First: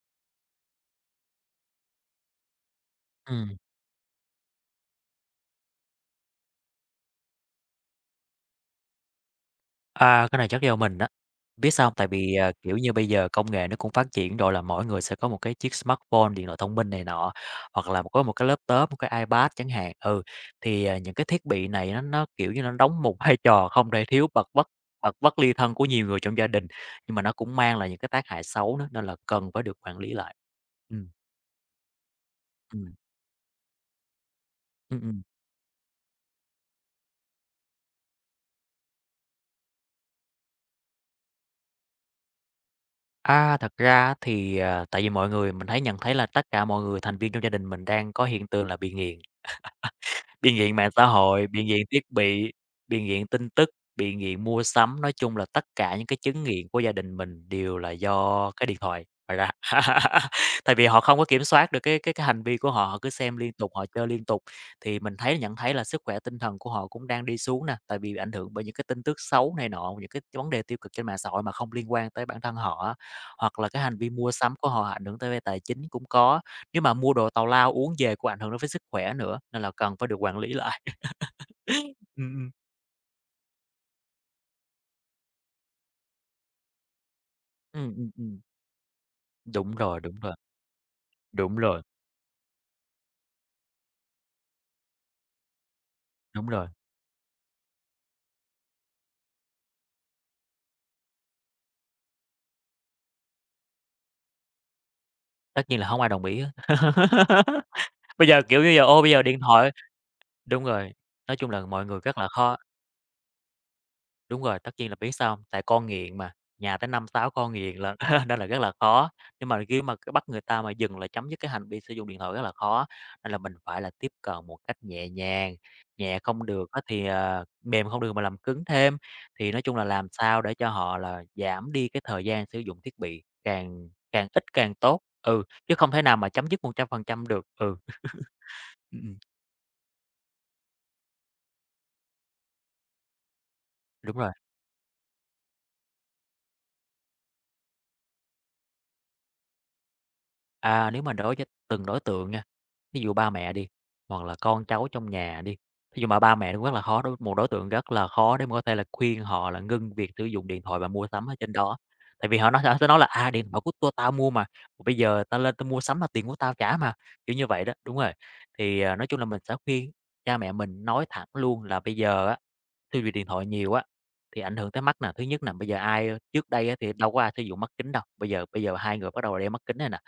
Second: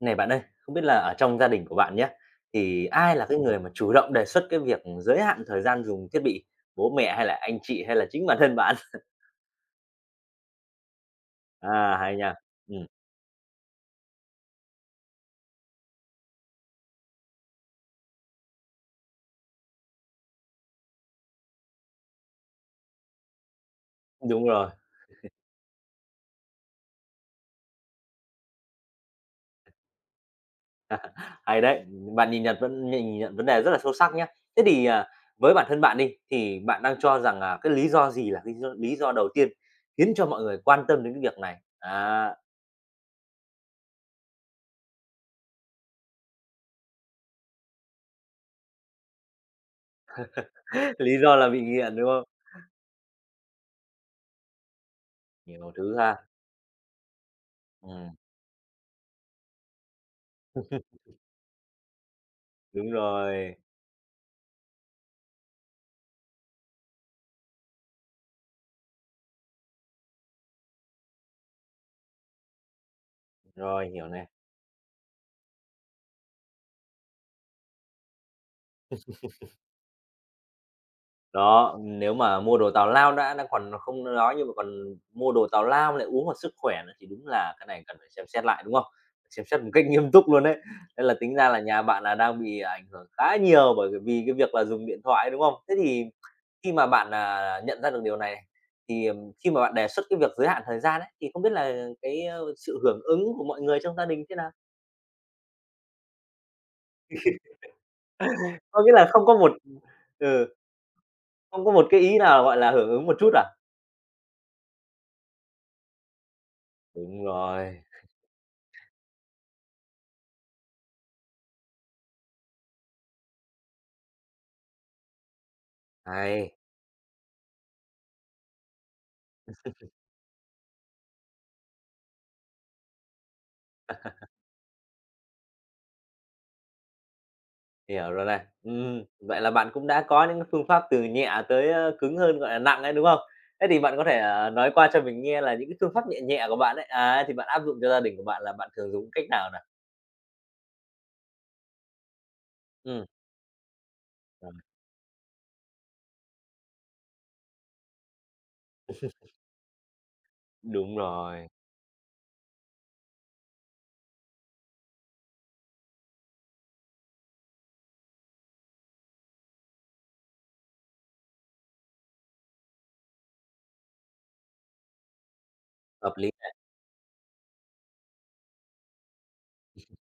Này bạn ơi, không biết là ở trong gia đình của bạn nhé, thì ai là cái Ừm, người mà chủ động đề xuất cái việc giới hạn thời gian dùng thiết bị? Bố mẹ hay là anh chị hay là chính bản thân bạn? Cái này chắc do mình á. Biết sao hông? À, Tại hay nha. vì, kiểu Ừm, như, bây giờ công nghệ nó cũng phát triển rồi là mỗi người sẽ có một cái chiếc smartphone, điện thoại thông minh này nọ, hoặc là có một cái laptop, một cái iPad chẳng hạn. Ừ, thì, những cái thiết bị này nó, kiểu như, nó đóng một vai trò không thể thiếu đúng rồi, bật bất ly thân của nhiều người trong gia đình, nhưng mà nó cũng mang lại những cái tác hại xấu nữa, nên là cần phải được quản lý lại. Ừm, hay đấy. Bạn ừm, nhìn nhận vấn đề rất là sâu sắc nhé. Thế thì, ừm, ừm. với bản thân bạn đi, thì bạn đang cho rằng, cái lý do gì là cái do lý do đầu tiên khiến cho mọi người quan tâm đến cái việc này? A, thật ra á thì, tại vì mọi người mình thấy nhận thấy là tất cả mọi người thành viên trong gia đình mình đang có hiện tượng là bị nghiện. Biên nghiện mạng xã Lý do hội, là bị biên nghiện nghiện, đúng thiết không? bị, biên nghiện tin tức, biên nghiện mua sắm, nói chung là tất Nhiều thứ cả những cái ha. chứng nghiện của gia đình mình đều là Ừm, do cái điện thoại mà ra. Tại vì họ không có kiểm soát được cái hành vi của họ, đúng họ cứ xem liên rồi, tục, họ chơi liên tục, thì mình nhận thấy là sức khỏe tinh thần của họ cũng đang đi xuống nè, tại vì bị ảnh hưởng bởi những cái tin tức xấu này nọ, những cái vấn đề tiêu cực trên mạng xã hội mà không liên quan tới bản thân họ á. Hoặc là cái rồi, hành hiểu vi này. mua sắm của họ ảnh hưởng tới về tài chính cũng có, nếu mà mua đồ tào lao uống về cũng ảnh hưởng đến với sức khỏe nữa, nên là cần phải được quản lý lại. Đó, nếu mà ừm. mua đồ tào lao đã còn không nói, nhưng mà còn mua đồ tào lao lại uống vào sức khỏe nữa thì đúng là cái này Ừm, cần phải ừm, xem ừm. xét lại, đúng không? Xem xét Đúng một cách rồi, nghiêm đúng túc rồi, luôn đấy. Nên là tính ra đúng là rồi, nhà bạn là đang bị ảnh hưởng khá nhiều bởi vì cái việc là dùng điện thoại, đúng không? Thế thì đúng rồi. khi mà bạn, nhận ra được điều này thì, khi mà bạn đề xuất cái việc giới hạn thời gian ấy, thì không biết là cái, sự hưởng ứng của mọi người trong gia đình thế nào? Tất nhiên là không ai đồng ý hết. Bây giờ, kiểu như giờ, Có nghĩa là bây giờ điện thoại ừ, đúng rồi, nói chung là không có mọi một người cái rất ý là nào, khó. gọi là, hưởng ứng một chút à? Đúng rồi, tất nhiên là biết sao hông? Tại con nghiện mà, nhà tới năm Đúng 6 con nghiện rồi, lận, nên là rất là khó. Nhưng mà khi mà cái bắt người ta mà dừng lại chấm dứt cái hành vi sử dụng điện thoại rất là khó, nên là mình phải là tiếp cận một cách nhẹ nhàng, nhẹ không hay. được á thì, mềm không được mà làm cứng thêm. Thì nói chung là làm sao để cho họ là giảm đi cái thời gian sử dụng thiết bị càng càng ít càng tốt, ừ, chứ không thể nào mà chấm dứt 100% được, ừ. Hiểu rồi này. Ừm, ừm, Vậy là bạn cũng đã có những cái phương pháp từ nhẹ tới, cứng hơn, gọi là, nặng ấy, đúng không? Thế thì bạn có đúng thể, rồi. Nói qua cho mình nghe là những cái phương pháp nhẹ nhẹ của bạn ấy, thì bạn áp dụng cho gia đình của bạn là bạn thường dùng cách nào nào? À, nếu mà đối với từng đối tượng nha, ví Ừm, dụ ba mẹ đi, hoặc là con cháu trong nhà đi, ví dụ mà ba mẹ cũng rất là khó một đối tượng rất là khó để mà có thể là khuyên họ là ngưng việc sử dụng điện thoại và đúng mua sắm ở rồi, trên đó. Tại vì họ sẽ nói là "À, điện thoại của tôi tao mua mà, bây giờ tao lên tao mua sắm là tiền của tao trả mà", kiểu như vậy đó, đúng rồi. Thì, nói chung là mình sẽ khuyên cha mẹ mình nói thẳng luôn là bây giờ á tiêu diệt điện thoại nhiều á, thì ảnh hưởng tới mắt nè. Thứ nhất nè, bây giờ hợp lý trước đấy. đây á thì đâu có ai sử dụng mắt kính đâu, bây giờ hai người bắt đầu đeo mắt kính này nè.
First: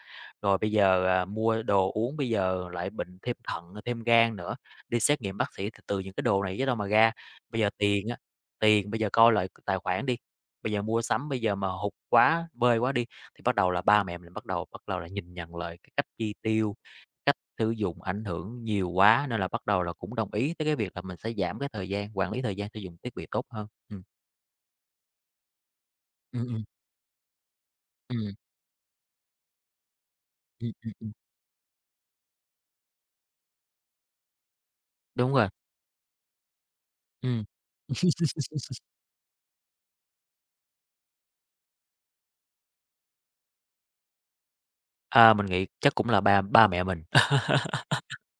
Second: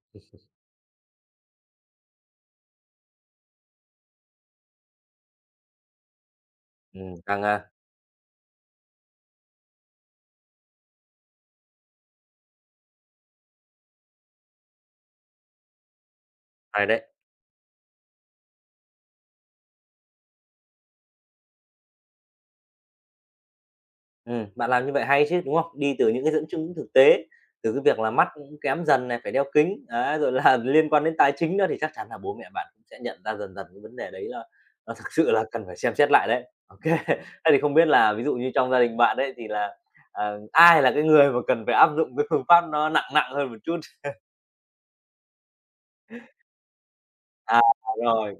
Rồi bây giờ, mua đồ uống bây giờ lại bệnh thêm thận, thêm gan nữa, đi xét nghiệm bác sĩ thì từ những cái đồ này chứ đâu mà ra. Căng Bây giờ ha, tiền á, tiền bây giờ coi lại tài khoản đi, bây giờ mua sắm bây giờ mà hụt quá, bơi quá đi, thì bắt đầu là ba mẹ mình bắt đầu là nhìn nhận lại cái cách chi tiêu, hay đấy. sử dụng ảnh hưởng nhiều quá nên là bắt đầu là cũng đồng ý tới cái việc là mình sẽ giảm cái thời gian quản lý thời gian sử dụng thiết bị tốt hơn. Bạn làm như vậy hay chứ, đúng không? Đi từ những cái dẫn ừm, ừm, chứng thực tế, từ cái việc là mắt ừm, cũng kém dần này, phải đeo kính, đấy, rồi là ừm, liên ừm, quan ừm. đến tài chính nữa thì chắc chắn là bố mẹ bạn cũng sẽ nhận ra dần dần cái vấn đề đấy là nó thực sự Đúng là rồi, cần phải xem xét lại đấy. OK. ừm. Thế thì không biết là ví dụ như trong gia đình bạn đấy thì là, ai là cái người mà cần phải áp dụng cái phương pháp nó nặng nặng hơn một chút? À, mình nghĩ chắc cũng là ba ba mẹ mình, À, rồi.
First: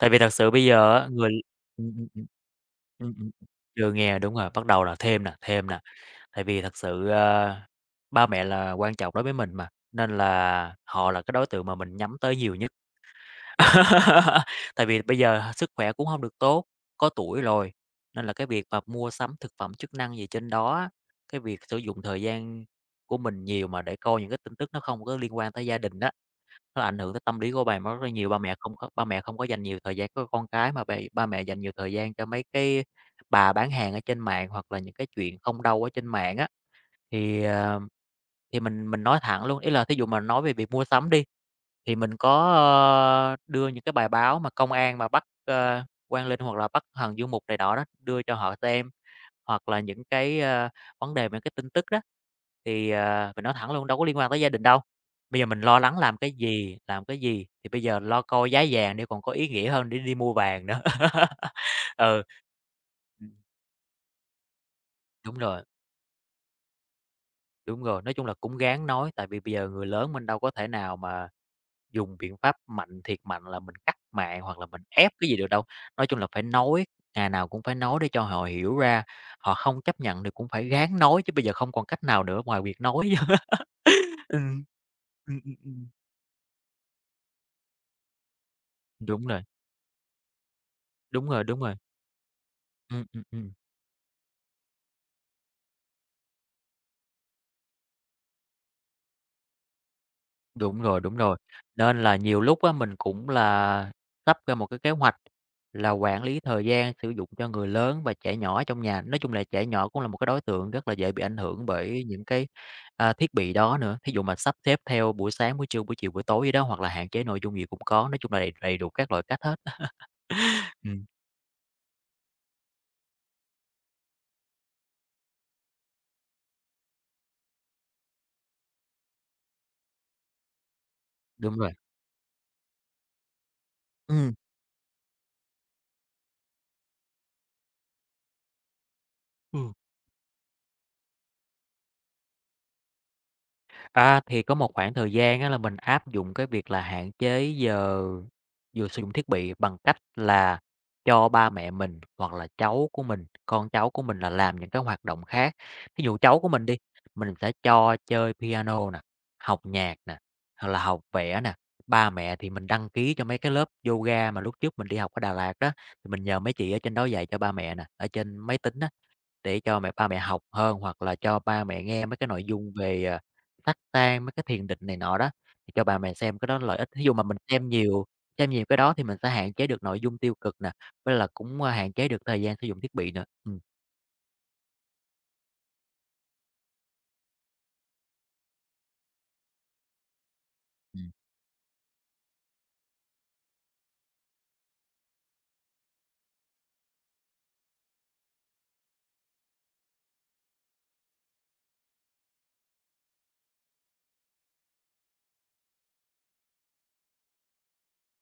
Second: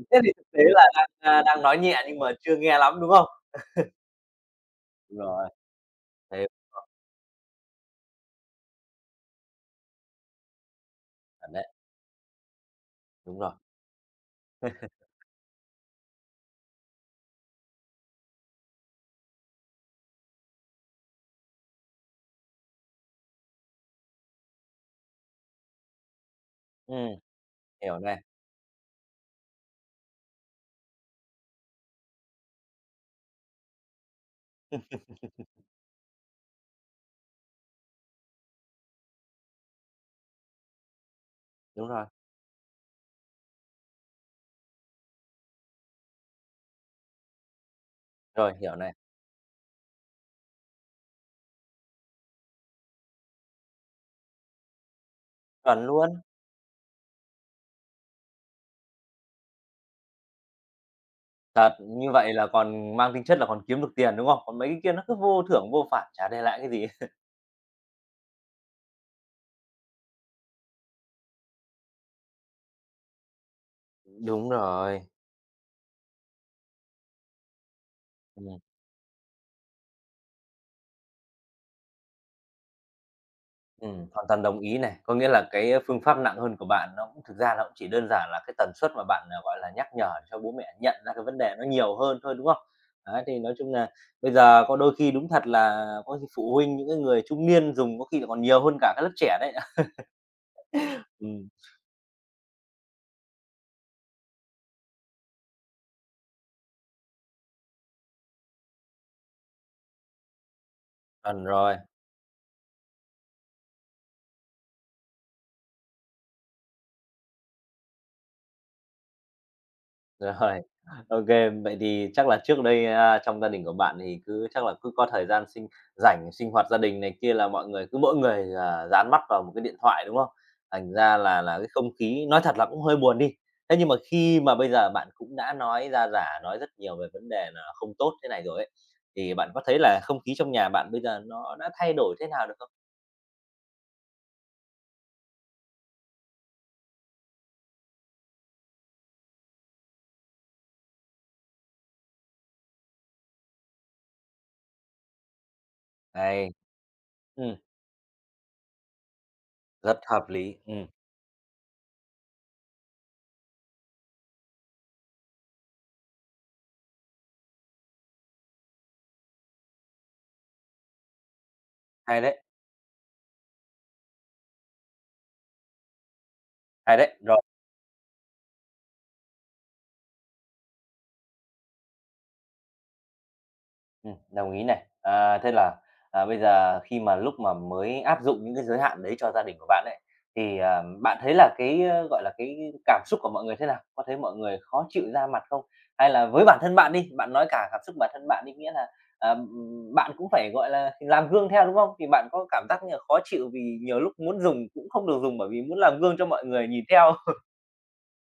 tại vì Thế thì thật thực sự tế bây là giờ đang, á, người a, đang nói ừm, nhẹ ừm, nhưng ừm, mà chưa nghe lắm, đúng ừm, không? ừm, chưa nghe đúng rồi, bắt đầu là Đúng rồi, thêm nè, tại thế vì thật sự, ba mẹ là quan trọng đối với mình mà, nên là họ là cái đối chuẩn tượng đấy, mà mình nhắm tới nhiều nhất. đúng rồi. Tại vì bây giờ sức khỏe cũng không được tốt, có tuổi rồi, nên là cái việc mà mua sắm thực phẩm chức năng gì trên đó á, cái việc sử dụng thời gian của mình nhiều mà để coi những cái tin tức nó không có liên quan tới gia đình đó, nó ảnh hưởng Ừm, tới tâm lý của bà má hiểu rất là này, nhiều. Ba mẹ không có dành nhiều thời gian cho con cái mà bày ba mẹ dành nhiều thời gian cho mấy cái bà bán hàng ở trên mạng hoặc là những cái chuyện không đâu ở trên mạng á. Thì, thì mình nói thẳng luôn, ý là thí dụ mà nói về việc mua sắm đi đúng thì rồi, mình có, đưa những cái bài báo mà công an mà bắt, Quang Linh hoặc là bắt Hằng Du Mục này nọ đó, đưa cho rồi, họ hiểu xem, này. hoặc là những cái, vấn đề về cái tin tức đó. Thì, mình nói thẳng luôn đâu có liên quan tới gia đình đâu, bây giờ mình lo Chuẩn lắng luôn. Làm cái gì, thì bây giờ lo coi giá vàng đi còn có ý nghĩa hơn để đi mua vàng nữa. Thật, như Ừ. vậy là còn mang tính Ừm, chất là còn kiếm được tiền, đúng không? Còn mấy cái kia nó cứ đúng vô rồi, thưởng vô phạt, chả để lại cái gì. đúng rồi, nói chung là cũng gán nói, tại vì bây giờ người lớn mình đâu có thể nào mà dùng biện pháp mạnh thiệt mạnh là mình cắt mạng Đúng hoặc là mình rồi. ép cái gì được đâu. Nói chung là phải nói, ngày nào cũng phải nói để cho họ Ừm, hiểu ra, họ không chấp nhận thì cũng phải ráng nói chứ bây giờ không còn cách nào nữa ngoài việc nói. Hoàn toàn đồng Ừm, ý này. Có nghĩa là cái ừm. phương pháp nặng hơn của bạn nó cũng thực ra nó cũng chỉ đơn giản là cái tần suất mà Đúng bạn, rồi, gọi là, nhắc nhở cho bố mẹ nhận ra cái đúng vấn rồi, đề đúng nó rồi. nhiều hơn thôi, đúng không? Ừm, ừm, Đấy, thì ừm. nói chung là bây giờ có đôi khi đúng thật là có khi phụ huynh những cái người trung niên dùng có khi là còn nhiều hơn cả các lớp trẻ đấy. Đúng rồi, đúng rồi. Ừm, Nên là nhiều lúc á, mình cũng là sắp ra một cái kế hoạch là quản lý thời gian sử dụng cho người lớn và trẻ nhỏ ở trong nhà. Nói chung là trẻ nhỏ cũng là một cái đối tượng rất là dễ bị ảnh chuẩn hưởng rồi. bởi những cái, thiết bị đó nữa. Thí dụ mà sắp xếp theo buổi sáng, buổi trưa, buổi chiều, buổi tối gì đó, hoặc là hạn chế nội dung gì cũng có, nói chung là đầy đầy đủ các loại cách hết á. Rồi, OK. Vậy thì chắc là trước đây, trong gia đình của bạn thì cứ chắc là cứ có thời gian sinh hoạt gia đình này kia là mọi người cứ mỗi người là dán mắt vào một cái điện thoại, đúng không? Thành ra là Đúng là cái rồi. không khí nói thật là cũng hơi buồn đi. Thế nhưng mà Ừm. khi mà bây giờ bạn cũng đã nói ra giả nói rất nhiều về vấn đề là không tốt thế này rồi ấy, thì bạn có thấy là không khí trong nhà bạn bây giờ nó đã thay đổi thế nào được không? À, thì có một khoảng thời gian á là mình áp dụng cái việc là hạn chế giờ giờ sử dụng thiết bị bằng cách là cho ba mẹ mình hoặc là cháu của mình, con cháu của mình là làm những cái hoạt động khác. Thí dụ cháu của Hay. mình đi, mình sẽ Ừm. cho chơi piano nè, học nhạc Rất nè, hợp lý, hoặc là học vẽ nè. Ba mẹ thì mình đăng ký cho mấy cái lớp yoga mà lúc trước mình đi học ở Đà Lạt đó, thì mình nhờ mấy chị ở trên đó dạy cho ba mẹ nè, ở trên máy tính á. Để cho ba mẹ học hơn, hoặc là cho ba mẹ nghe mấy hay cái đấy, nội dung về, Tát Tan, mấy cái thiền định này nọ đó, thì cho bà mẹ xem cái đó lợi ích. hay Thí dụ đấy. mà mình Rồi. Xem nhiều cái đó thì mình sẽ hạn chế được nội dung tiêu cực nè, với là cũng, hạn chế được thời gian sử dụng thiết bị nữa. Đồng ý này. Thế là, bây giờ khi mà lúc mà mới áp dụng những cái giới hạn đấy cho gia đình của bạn ấy, thì, ừm. bạn thấy là cái, gọi là, cái cảm xúc của mọi người thế nào? Có thấy mọi người khó chịu ra mặt không? Hay là với bản thân bạn đi, bạn nói cả cảm xúc bản thân bạn đi, nghĩa là, bạn cũng phải, gọi là, làm gương theo, đúng không? Thì bạn có cảm giác như là khó chịu vì nhiều lúc muốn dùng cũng không được dùng bởi vì muốn làm gương cho mọi người nhìn theo.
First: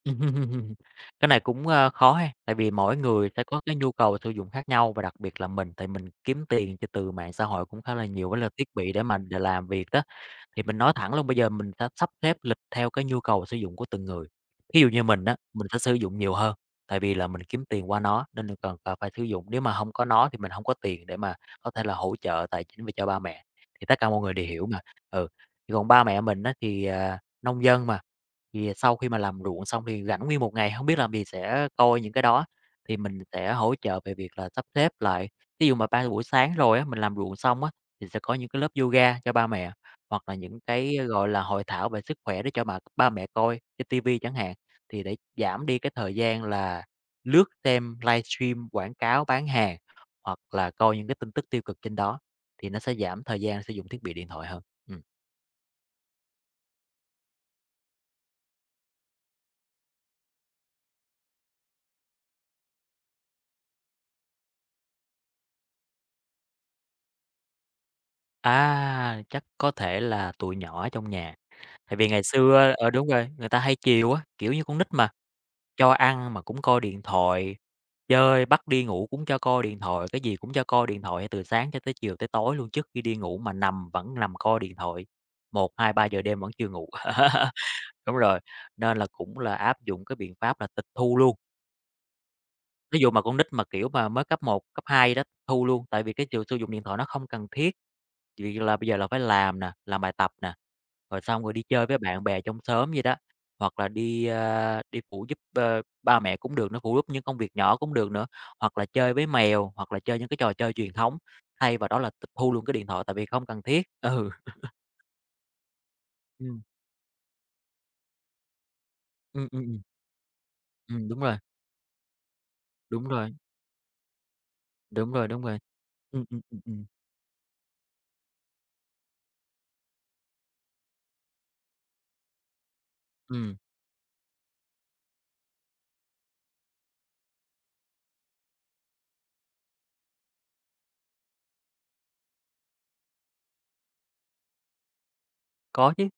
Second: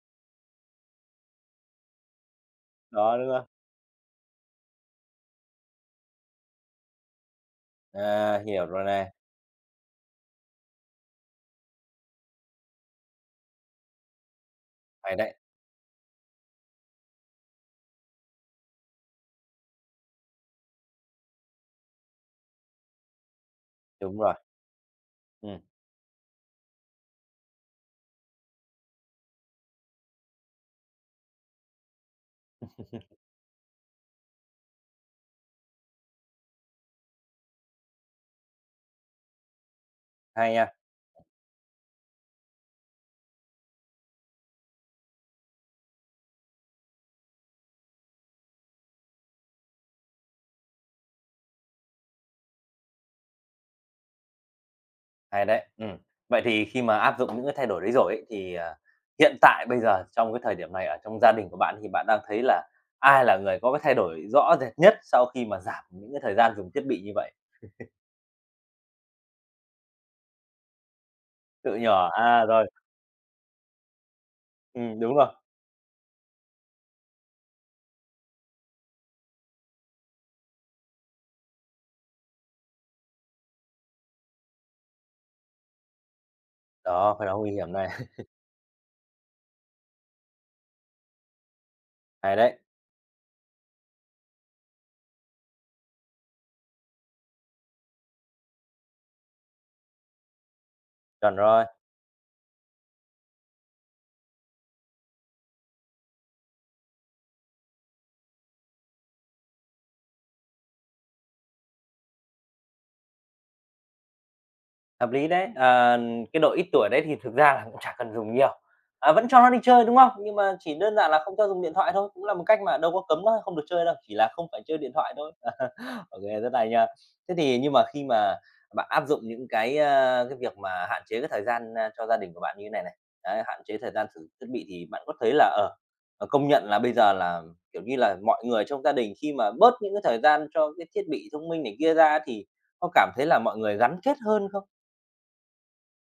Cái này cũng, khó ha, tại vì mỗi Đó, đúng người sẽ không? có cái nhu cầu sử dụng khác nhau và đặc biệt là mình, tại mình kiếm tiền cho từ mạng xã hội cũng khá là nhiều với À, là hiểu thiết rồi bị để này, mà để làm việc đó. Thì mình nói thẳng luôn bây giờ mình sẽ sắp xếp lịch theo cái nhu cầu sử dụng của từng người. Ví dụ như hay mình đấy, á, mình sẽ sử dụng nhiều hơn, tại vì là mình kiếm tiền qua nó nên là cần cần phải sử dụng, nếu mà không có nó thì mình không có tiền để mà có thể là hỗ trợ tài chính về cho ba mẹ, thì tất cả đúng mọi người rồi, đều hiểu mà. Ừ, ừm, thì còn ba mẹ mình á thì, nông dân mà, thì sau khi mà làm ruộng xong thì rảnh nguyên một ngày không biết làm gì sẽ coi những cái đó, thì mình sẽ hỗ trợ về việc là sắp xếp lại. Ví dụ mà ba buổi sáng rồi á, mình làm ruộng xong á, thì sẽ có những cái lớp yoga cho ba mẹ. Hoặc là hay những nha. cái, gọi là, hội thảo về sức khỏe để cho bà ba mẹ coi trên ti chẳng hạn, thì để giảm đi cái thời gian là lướt xem livestream quảng cáo bán hàng, hoặc là coi những cái tin tức tiêu cực trên đó, thì nó sẽ giảm thời gian sử dụng thiết bị điện thoại hơn. Ừm. Hay đấy. Vậy thì khi mà áp dụng những cái thay đổi đấy rồi ấy, thì, hiện tại bây giờ trong cái thời điểm này ở trong gia đình của bạn thì bạn đang thấy là ai là người có cái thay đổi rõ rệt nhất sau khi mà giảm những cái thời gian dùng thiết bị như vậy? À, chắc có thể là tụi nhỏ ở trong nhà, Tự tại vì nhỏ ngày à, rồi, xưa ờ, đúng rồi, người ta hay chiều á, kiểu như con nít mà, đúng rồi, cho ăn mà cũng coi điện thoại, chơi bắt đi ngủ cũng cho coi điện thoại, cái gì cũng cho coi điện thoại từ sáng cho tới chiều tới tối luôn, trước khi đi ngủ mà nằm vẫn nằm coi điện thoại, một hai ba giờ đêm vẫn chưa ngủ. đó, phải đó nguy hiểm này, Đúng rồi, nên là cũng là áp dụng cái biện pháp là tịch thu luôn, hay đấy, ví dụ mà con nít mà, kiểu, mà mới cấp một cấp 2 gì đó, tịch thu luôn, tại vì cái sự sử dụng điện thoại nó không cần thiết. Việc là bây giờ là phải làm nè, làm bài tập nè, rồi chuẩn xong rồi đi rồi. chơi với bạn bè trong xóm vậy đó, hoặc là đi, đi phụ giúp, ba mẹ cũng được nữa, phụ giúp những công việc nhỏ cũng được nữa, hoặc là chơi với mèo, hoặc là chơi những cái trò chơi truyền thống, thay vào đó là tịch thu luôn cái điện thoại tại vì không cần thiết. Ừ, Hợp lý đấy. Ờ, cái độ ừm, ít tuổi đấy thì thực ra là cũng chả cần dùng nhiều, vẫn cho ừm, nó đi ừm, ừm, chơi, đúng không? Nhưng mà chỉ đơn giản là đúng không rồi, cho dùng điện thoại thôi, cũng là một cách mà đâu có đúng cấm rồi, nó không được chơi đâu, chỉ là không phải chơi điện đúng thoại rồi, thôi. đúng rồi. OK, Ừm, ừm, rất ừm, hay ừm, nha. Thế thì nhưng mà khi mà bạn áp dụng những cái, cái việc mà hạn chế cái thời gian, cho gia đình của bạn như thế này này, đấy, ừm, hạn chế thời gian sử dụng thiết bị thì bạn có thấy là, công nhận là bây giờ là, kiểu như là, mọi người trong gia đình khi mà bớt những cái thời gian cho cái thiết bị thông minh này kia ra thì có cảm thấy là mọi người gắn kết hơn không? có chứ.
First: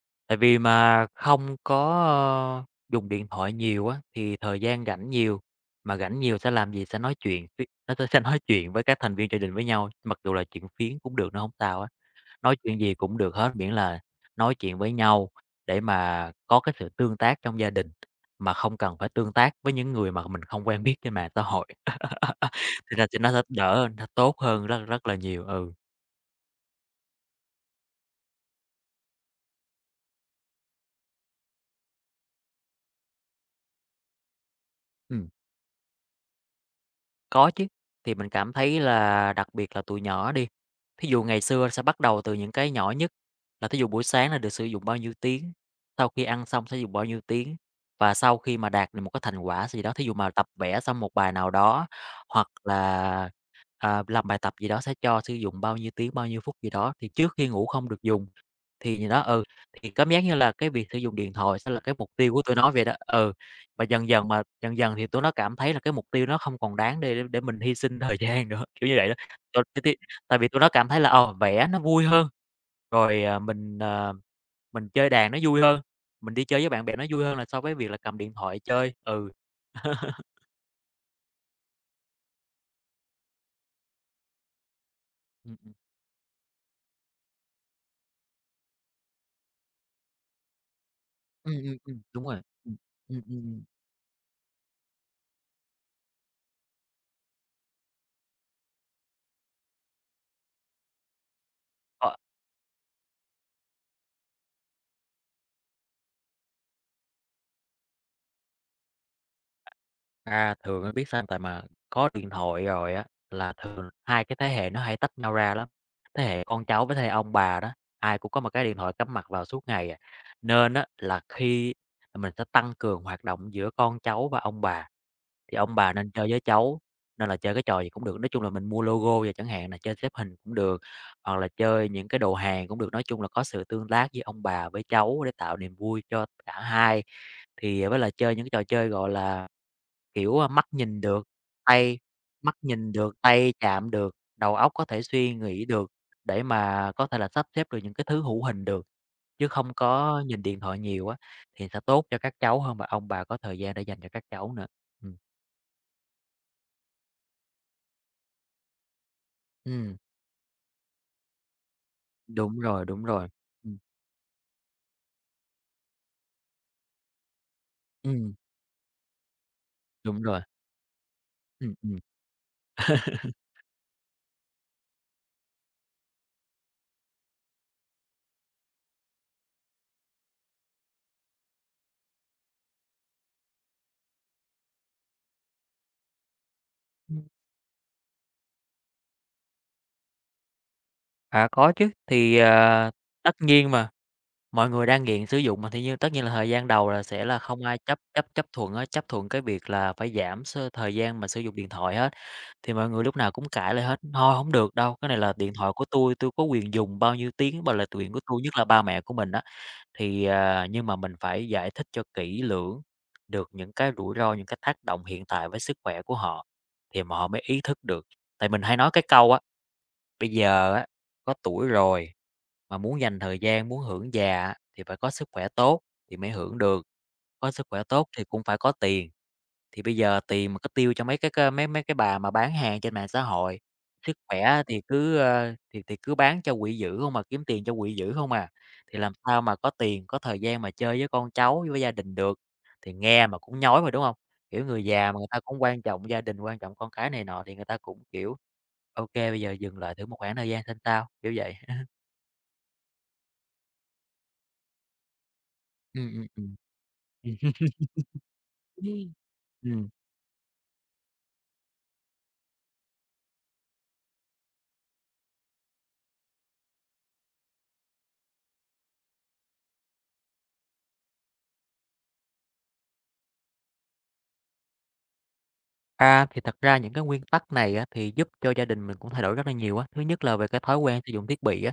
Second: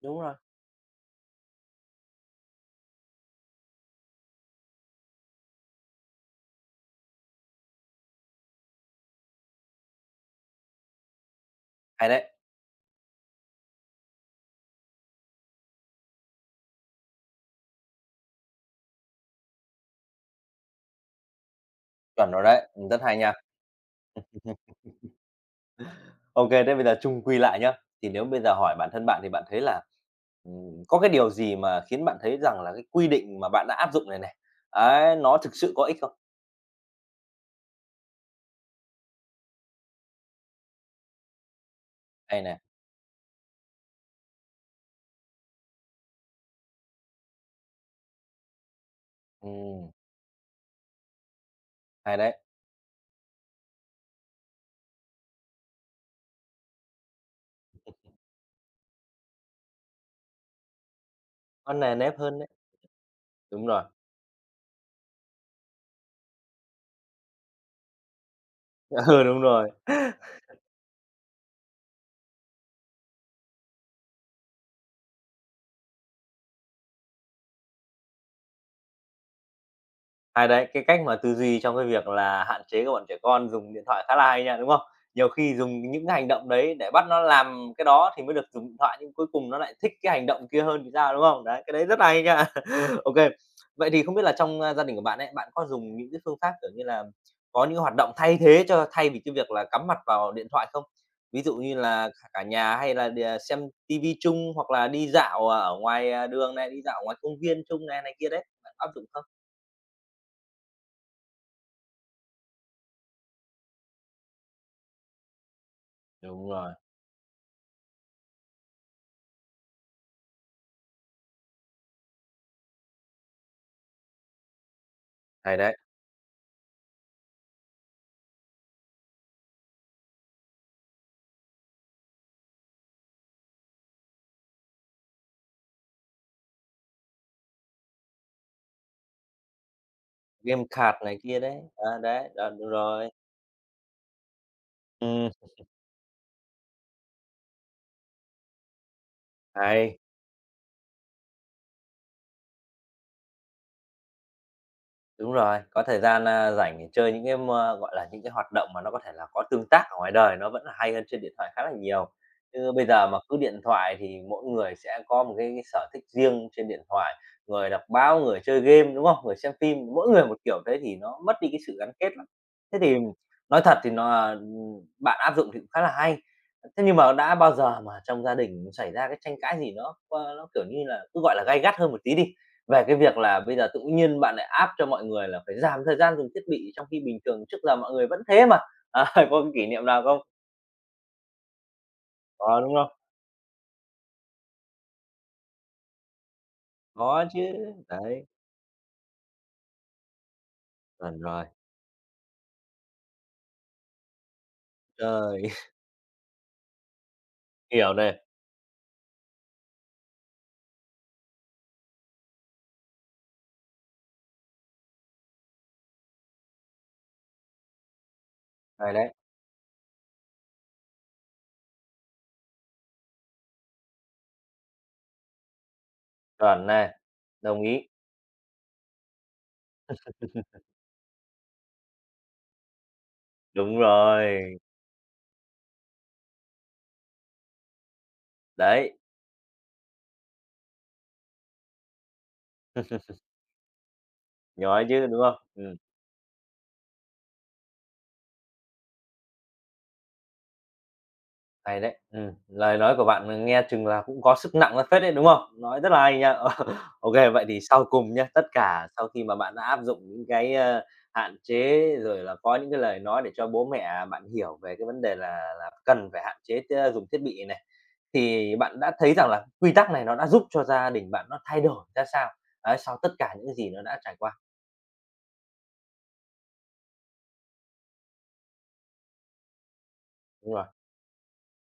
Đúng rồi, Tại vì mà không có, ơ, dùng điện thoại nhiều á, thì thời gian rảnh nhiều, mà rảnh nhiều sẽ làm gì? Sẽ nói chuyện với nó sẽ nói chuyện với các thành viên gia đình với nhau, mặc dù là chuyện phiếm cũng được, nó không sao hết, hay đấy, nói chuyện gì cũng được hết, miễn là nói chuyện với nhau để mà có cái sự tương tác trong gia đình, mà không cần phải tương tác với những người mà mình không quen biết trên mạng xã hội. chuẩn rồi đấy, Thì rất là hay thì nó nha. sẽ đỡ nó tốt hơn rất rất là nhiều, ừ. OK, thế bây giờ chung quy lại nhá, thì nếu bây giờ hỏi bản thân bạn thì bạn thấy là, có cái điều gì mà khiến bạn thấy rằng là cái quy định mà bạn đã áp dụng này này, ấy, nó thực sự có ích không? Có chứ, thì mình cảm thấy là đặc biệt là tụi nhỏ đi, thí dụ ngày xưa sẽ bắt đầu từ Hay những nè, cái nhỏ nhất, là thí dụ buổi sáng là được sử dụng bao nhiêu tiếng, sau khi ăn xong sẽ dùng bao nhiêu tiếng, và sau khi mà đạt được một cái thành quả gì ừm, đó, thí dụ mà tập vẽ xong một bài nào đó, hay đấy, hoặc là, làm bài tập gì đó sẽ cho sử dụng bao nhiêu tiếng, bao nhiêu phút gì đó, thì trước khi ngủ không được dùng. Thì gì đó, ừ, thì cảm giác như là cái việc sử dụng điện thoại sẽ nó là cái nề mục nếp tiêu hơn của đấy, tụi nó vậy đó. Ừ, đúng rồi, và dần dần mà dần dần thì tụi nó cảm thấy là cái mục tiêu nó không còn đáng để mình hy sinh thời gian nữa, kiểu như vậy đó. ừ, đúng T rồi. t t tại vì tụi nó cảm thấy là, vẽ nó vui hơn, rồi, mình, mình chơi đàn nó vui hơn, mình đi chơi với bạn bè nó vui hơn là so với việc là cầm điện thoại chơi. Ừ. Hay đấy, cái cách mà tư duy trong cái việc là hạn chế các bọn trẻ con dùng điện thoại khá là hay nha, đúng không? Nhiều khi Ừm, ừm. dùng những cái hành động đấy để bắt nó làm cái đó thì mới được dùng điện thoại, nhưng cuối cùng nó lại thích cái hành động kia hơn thì sao, đúng không? Đấy, cái đấy rất là hay đúng rồi. nha. Ừm. OK. Ừm, ừm, ừm. Vậy thì không biết là trong, gia đình của bạn ấy, bạn có dùng những cái phương pháp, kiểu như là, có những hoạt động thay thế thay vì cái việc là cắm mặt vào điện thoại không? Ví dụ như là Ờ. cả cả nhà hay là đìa xem ti chung hoặc là đi dạo, ở ngoài, đường này, đi dạo ngoài công viên chung này này kia đấy, bạn có áp dụng không? À, thường á biết sao. Tại mà có điện thoại rồi á, là thường hai cái thế hệ nó hay tách nhau ra lắm. Thế hệ Đúng con rồi. cháu với thế hệ ông bà đó, ai cũng có một cái điện thoại cắm mặt vào suốt ngày à. Nên á là khi mình sẽ tăng cường hoạt động giữa con cháu và ông bà, thì Hay ông đấy, bà nên chơi với cháu, nên là chơi cái trò gì cũng được. Nói chung là mình mua logo và chẳng hạn là chơi xếp hình cũng được, hoặc là chơi những cái đồ hàng cũng được. Nói chung là có sự tương tác với ông bà với cháu để tạo niềm vui cho cả hai. Thì với là chơi những cái trò chơi, gọi là kiểu, mắt game card nhìn này được, kia đấy, tay đấy, đ mắt đúng nhìn rồi. được, tay chạm được, đầu óc có thể Ừm, suy nghĩ được để mà có thể là sắp xếp được những cái thứ hữu hình được, chứ không hay. có nhìn điện thoại nhiều á, thì sẽ tốt cho các cháu hơn và ông bà có thời gian để dành cho các cháu nữa. Ừm, Đúng rồi, có thời gian, rảnh để chơi những cái gọi là, những cái hoạt động mà nó có thể là có tương tác ừm, ở ngoài đời nó vẫn là hay hơn trên điện thoại khá là nhiều. đúng Chứ rồi, bây đúng giờ mà rồi. cứ điện Ừm, thoại thì mỗi người sẽ có một cái sở thích riêng trên điện thoại, người đọc báo, ừm, người chơi game, đúng không? Người xem phim, mỗi đúng người một rồi. kiểu thế thì nó mất đi cái Ừm, sự gắn ừm. kết lắm. Thế thì nói thật thì bạn áp dụng thì cũng khá là hay. Thế nhưng mà đã bao giờ mà trong gia đình xảy ra cái tranh cãi gì nó, kiểu như là, cứ gọi là, gay gắt hơn một tí đi, về cái việc là bây giờ tự nhiên bạn lại áp cho mọi người là phải giảm thời gian dùng thiết bị trong khi bình thường trước giờ mọi người vẫn thế mà. À, có cái kỷ niệm nào không? À, có chứ, thì, Có, đúng không? tất nhiên mà. Mọi người đang nghiện sử dụng mà thì như tất nhiên là thời gian đầu là sẽ Có là chứ, không ai chấp chấp đấy, chấp thuận á, chấp thuận cái việc là phải giảm s thời chuẩn gian mà sử rồi. dụng điện thoại hết. Thì mọi người lúc nào cũng cãi lại hết: "Thôi không được đâu, cái này là Trời! điện thoại của tôi có quyền dùng bao nhiêu tiếng mà là Hiểu quyền này, của tôi nhất là ba mẹ của mình á. Thì, nhưng mà mình phải giải thích cho kỹ lưỡng được những cái rủi ro, những cái tác động hiện tại với sức khỏe của họ thì mà họ mới ý thức được. Tại mình hay nói hay cái đấy. câu á: bây giờ á, có tuổi rồi, mà muốn dành thời gian, muốn hưởng già á, thì phải có sức khỏe tốt thì mới hưởng Chuẩn được. này, Có đồng sức khỏe ý. tốt thì cũng phải có tiền, thì bây giờ tiền mà cứ tiêu cho mấy cái c mấy mấy cái bà mà bán hàng trên mạng xã hội, Đúng sức rồi, khỏe thì cứ, thì cứ bán cho quỵ dữ không mà kiếm tiền cho quỵ dữ không à. đấy, Thì làm sao mà có tiền, có thời gian mà chơi với con cháu, với gia đình được, thì nghe mà cũng nhói mà, đúng không? Kiểu, người nhói chứ, già mà đúng người ta không? cũng Ừm. quan trọng gia đình, quan trọng con cái này nọ thì người ta cũng, kiểu, ok bây giờ dừng lại thử một khoảng thời gian xem sao, kiểu vậy. Hay đấy, lời nói của bạn, nghe chừng là cũng có sức nặng ra phết đấy, đúng không? Nói rất Ừ, là hay ừ, nha. ừ. Ờ, vậy thì Ừm. sau cùng nhá, tất cả sau khi mà bạn đã áp dụng những cái, hạn chế rồi là có những cái lời nói để cho bố mẹ bạn hiểu về cái vấn đề là cần phải hạn chế dùng thiết bị này, thì bạn đã thấy rằng là quy tắc này nó đã giúp cho gia đình bạn nó thay đổi ra sao? Ấy, sau tất cả những gì nó đã trải qua? À, thì thật ra những cái nguyên tắc này á, thì giúp cho gia đình mình cũng thay đổi rất là nhiều á. Thứ nhất là về Đúng cái rồi, thói quen sử dụng thiết bị á,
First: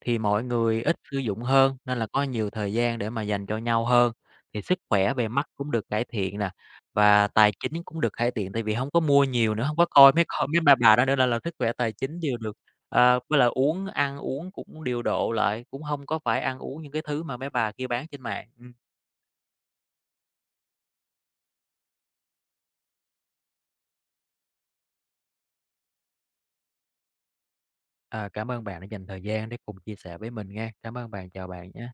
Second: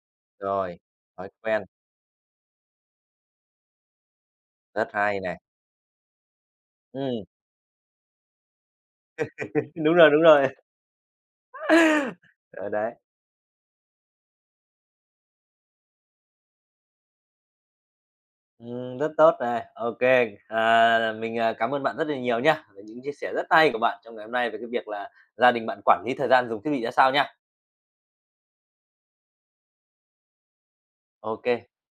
thì mọi rồi, người ít sử thói dụng quen, hơn nên là có nhiều thời gian để mà dành cho nhau hơn, thì sức rất khỏe hay về này. mắt cũng được cải thiện nè, Ừm, và tài chính cũng được cải thiện tại vì không có mua nhiều nữa, không có đúng rồi, coi đúng mấy rồi. con mấy bà đó nữa nên là sức khỏe tài chính đều được. Ở đấy. Ờ, với lại uống ăn uống cũng điều độ lại, cũng không có phải ăn uống những cái thứ mà mấy bà kia bán trên mạng. Rất tốt này, OK, mình, cảm ơn bạn rất là nhiều nhá, về những chia sẻ rất hay của bạn trong ngày hôm nay về cái việc là gia đình bạn quản lý thời gian dùng thiết bị ra sao nhá, Ờ, cảm ơn bạn đã dành thời gian để cùng chia sẻ với mình nghe. Cảm ơn bạn, chào OK. bạn nhé.